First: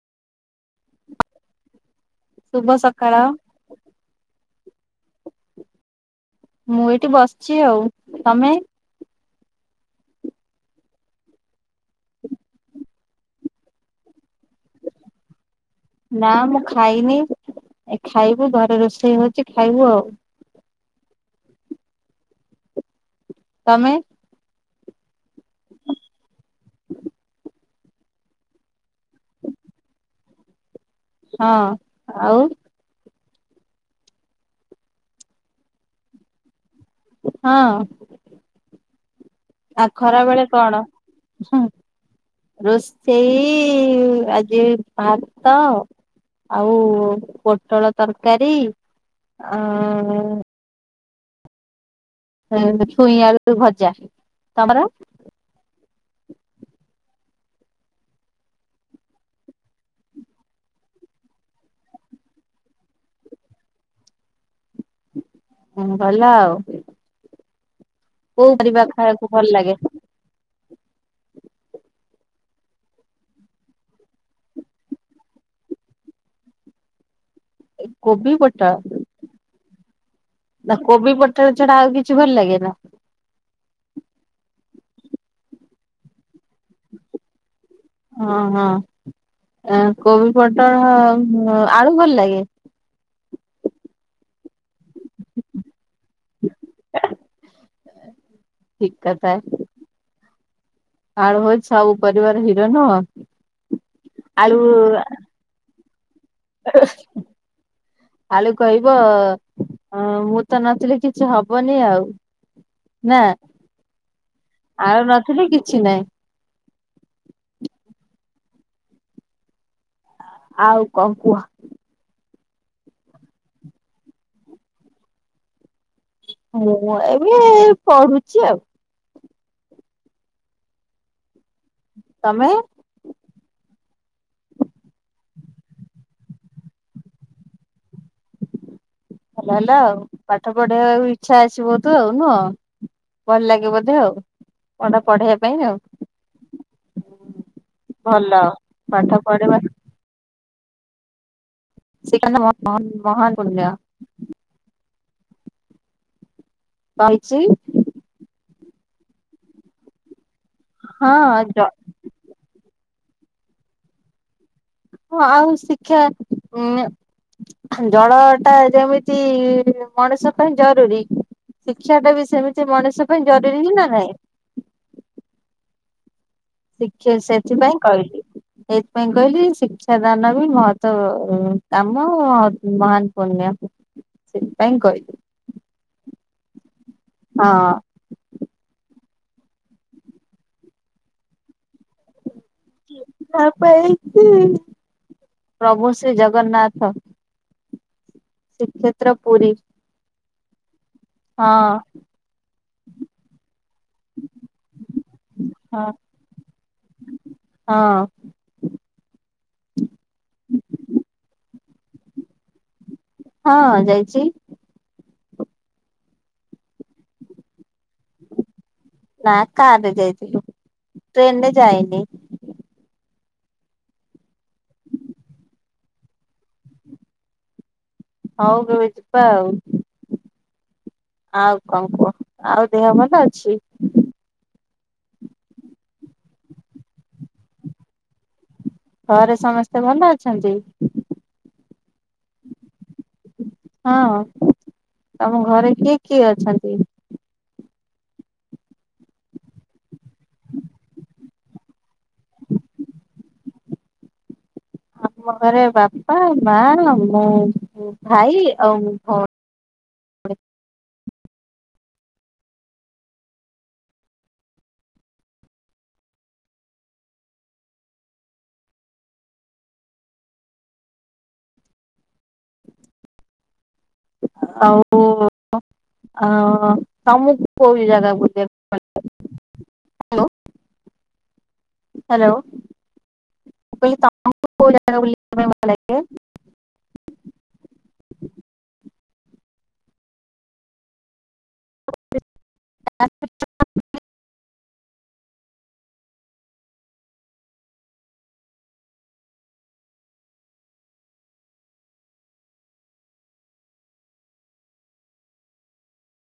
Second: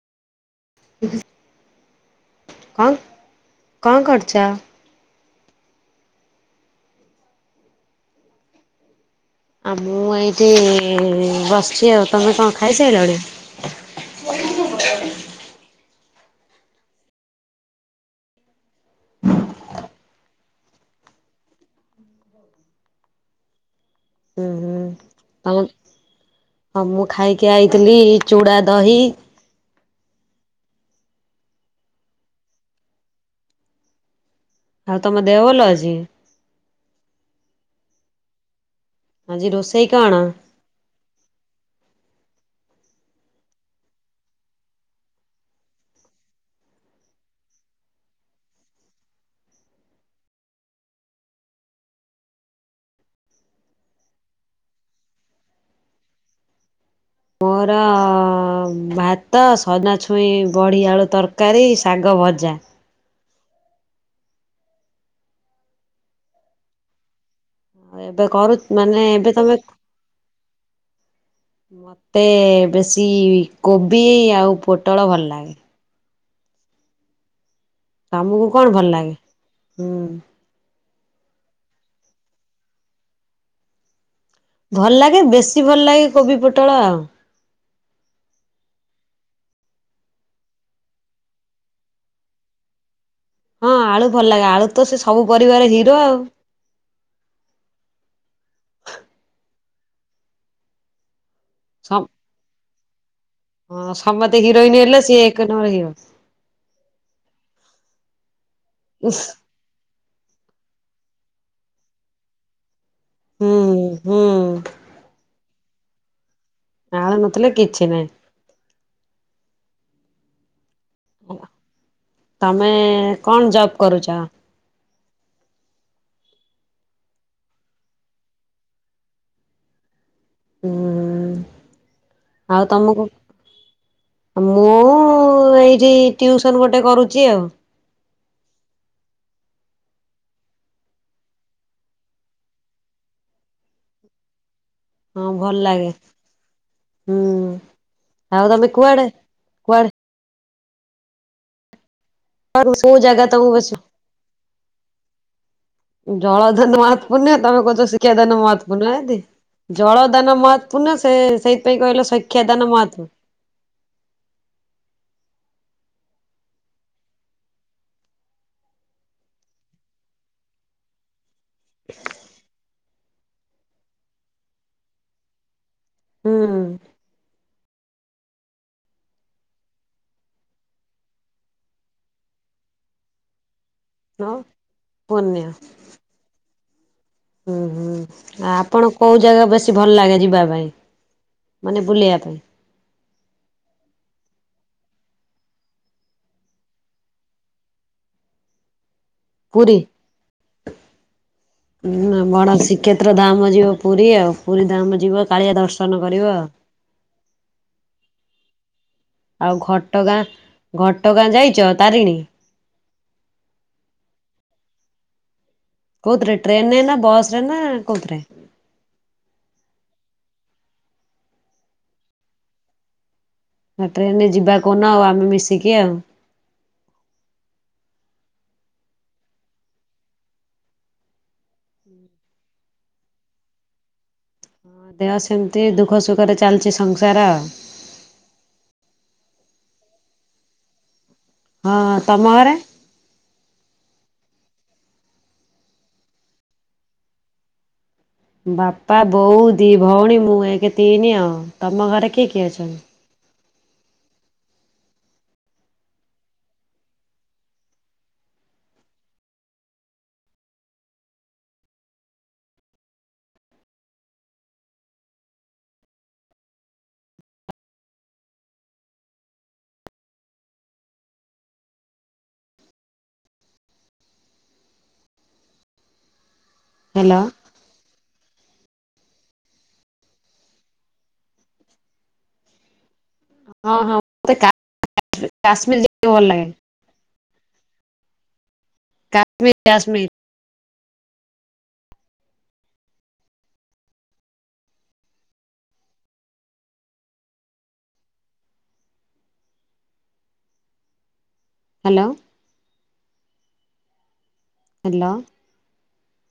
[inaudible] ଶୁଭ କଣ ସକାଳ। କଣ କରୁଚ? ମୁଁ ଏଇଠି ବସିଛି ଆଉ ତମେ। ଆ ମୁଁ ଏଇଠି ବସିଚି ଆଉ ତମେ କଣ ଖାଇସଇିଲନି? ନା ମୁଁ ଖାଇନି ଏ ଖାଇବୁ ଘରେ ରୋଷେଇ ହଉଛି ଖାଇବୁ ଆଉ। ତମେ? ହୁଁ ହୁଁ ତମ ହଁ ମୁଁ ଖାଇକି ଆଇଥିଲି ଏଇ ଚୁଡ଼ା ଦହି। ହଁ ଆଉ? ଆଉ ତମ ଦେହ ଭଲ ଅଛି? ହଁ। ଆଜି ରୋଷେଇ ଆଉ କଣ? ଖରା ବେଳେ କଣ? ରୋଷେଇ ଆଜି ଭାତ ଆଉ ପୋଟଳ ତରକାରୀ ଆ ଏଁ ଛୁଇଁ ଆଳୁ ଭଜା ତମର? ମୋର ଭାତ, ସଜନା ଛୁଇଁ ବଢ଼ି ଆଳୁ ତରକାରୀ, ଶାଗ ଭଜା। ହୁଁ ଭଲ ଆଉ। ହଁ ଏବେ କୋଉ କରୁ ପରିବା ମାନେ ଖାଇବାକୁ ଏବେ ଭଲ ତମେ ଲାଗେ? ମୋତେ ବେଶୀ କୋବି ଆଉ ପୋଟଳ ଭଲ ଲାଗେ। କୋବି, ତମକୁ କଣ ପୋଟଳ ଭଲ ଲାଗେ? ହୁଁ ନା କୋବି, ପୋଟଳ ଛଡା ଆଉ କିଛି ଭଲ ଲାଗେ ନା? ଭଲ ଲାଗେ ବେଶୀ ଭଲ ଲାଗେ କୋବି ପୋଟଳ ଆଉ। ଓ ହଁ ଆ କୋବି, ପଟଳ, ଆଳୁ ଭଲ ଲାଗେ? ହଁ ଆଳୁ ଭଲ ଲାଗେ ଆଳୁ ତ ସେ ସବୁ ପରିବାରେ ହିରୋ ଆଉ। ଠିକ୍ କଥା। ଆଳୁ ହୋଉଚି ସବୁ ପରିବାର ହିରୋ ନୁହଁ। ହଁ ସମସ୍ତେ ଆଳୁ ହିରୋଇନ ହେଲେ ସିଏ ଏକ ନମ୍ବର ହିରୋ। ଆଳୁ କହିବ ହଁ ମୁଁ ତ ନଥିଲେ କିଛି ହବନି ଆଉ ନା। ହୁଁ ହୁଁ। ଆଉ ନଥିଲେ କିଛି ନାଇଁ। ନାଁ ପା ନଥିଲେ କିଛି ନହିଁ। ଆଉ କଣ କୁହ। ତମେ କଣ ଜବ୍ କରୁଚ? ମୁଁ ଏବେ ଏଇ ପଢୁଚି ଆଉ। ହୁଁ ତମେ ଆଉ ତମକୁ ମୁଁ ଏଇଠି ଟିଉସନ୍ ଗୋଟେ କରୁଚି ଆଉ। ଭଲ ହେଲା ଆଉ ପାଠ ପଢେଇବାକୁ ଇଚ୍ଛା ଅଛି ବୋଧେ ଆଉ ନୁହଁ। ଭଲ ଲାଗେ ବୋଧେ ଆଉ। ପାଠ ହଁ ପଢେଇବା ଭଲ ପାଇଁ ଆଉ ଲାଗେ ହୁଁ ଆଉ ଭଲ ତମେ କୁଆଡେ ପାଠ ପଢେଇବା କୁଆଡେ ଶିକ୍ଷା [unintelligible] ମ ମହାନ୍ କୋଉ ଜାଗା ମହାନ୍ ତମକୁ ପୁନ୍ୟ। ବେଶୀ ଜଳ ଦାନ ମହତ ପୂନ୍ୟ କହିଛି ତମେ କୋହୁଚ ଶିକ୍ଷା ଦାନ ମହତ୍ ପୂନ୍ୟ କେମିତି ଜଳଦାନ ମହତ୍ ପୁନ୍ୟ ସେ ହଁ ଜ ସେଇଥି ପାଇଁ କହିଲେ ଶକ୍ଷା ଦାନ ମହାତ୍ ହଁ ଆଉ ଶିକ୍ଷା ହାଁ ଜଳଟା ଯେମିତି ମଣିଷ ପାଇଁ ଜରୁରୀ ଶିକ୍ଷାଟା ବି ସେମିତି ମଣିଷ ପାଇଁ ଜରୁରୀ ହିଁ ନା ନାହିଁ। ହୁଁ। ଶିକ୍ଷା ସେଥିପାଇଁ କହିଲି ସେଇଥିପାଇଁ କହିଲି ଶିକ୍ଷା ଦାନ ବି ମହତ କାମ ମହାନ୍ ପୁନ୍ୟ। ହଁ ପୁନ୍ୟ। ହଁ। ଆ ଆପଣ କୋଉ ଜାଗା ବେଶୀ ଭଲ ଲାଗେ ଯିବା ପାଇଁ ମାନେ ବୁଲିବା ପାଇଁ? ସେଇଥି ପାଇଁ ତ ଏଇଠି ପ୍ରଭୁ ଶ୍ରୀ ଜଗନ୍ନାଥ। ଶିକ୍ଷେ ପୁରୀ। ହଁ। ଉଁ ନ ବଡ ଶ୍ରୀକ୍ଷେତ୍ର ଧାମ ଯିବ ପୁରୀ ଆଉ ପୁରୀ ଧାମ ଯିବ କାଳିଆ ହଁ ଦର୍ଶନ କରିବ। ହଁ। ଆଉ ଘଟଗାଁ ଘଟଗାଁ ଯାଇଛ ତାରିଣୀ। ହଁ ଯାଇଛି। କୋଉଥ୍ରେ ଟ୍ରେନ ରେ ନା ବସ ରେ ନା କୋଉଥ୍ରେ? ନା କାରରେ ଯାଇଥିଲୁ ଟ୍ରେନ ରେ ଯାଇନି। ନା ଟ୍ରେନରେ ଯିବା କୋଉନ ଆମେ ମିଶିକି ଆଉ। ହଉ କେବେ ଯିବା ଆଉ। ଆଉ କଂ କୁହ ଆଉ ଦେହ ଭଲ ଅଛି। ଦେହ ସେମିତି ଦୁଃଖ ସୁଖରେ ଚାଲିଛି ସଂସାର। ଘରେ ସମସ୍ତେ ଭଲ ଅଛନ୍ତି। ହଁ ତମ ଘରେ। ହଁ ତମ ଘରେ କିଏ କିଏ ଅଛନ୍ତି? ବାପା ବୋଉ ଦି ଭଉଣୀ ମୁଁ ଏକ ତିନି ଆଉ ତମ ଘରେ କିଏ କିଏ ଅଛନ୍ତି? ଆମ ଘରେ ବାପା ମା ମୁଁ ଭାଇ ଆଉ ମୋ ଭଉଣୀ। ଆଉ ଆଁ ହ୍ୟାଲୋ। ତମକୁ [unintelligible] ହ୍ୟାଲୋ। ହଁ ହଁ ମତେ କା କାଶ୍ମୀର ଯିବାକୁ [unintelligible] ଭଲ ଲାଗେ କା ମି କାଶ୍ମୀର। [unintelligible] ହ୍ୟାଲୋ। ହ୍ୟାଲୋ।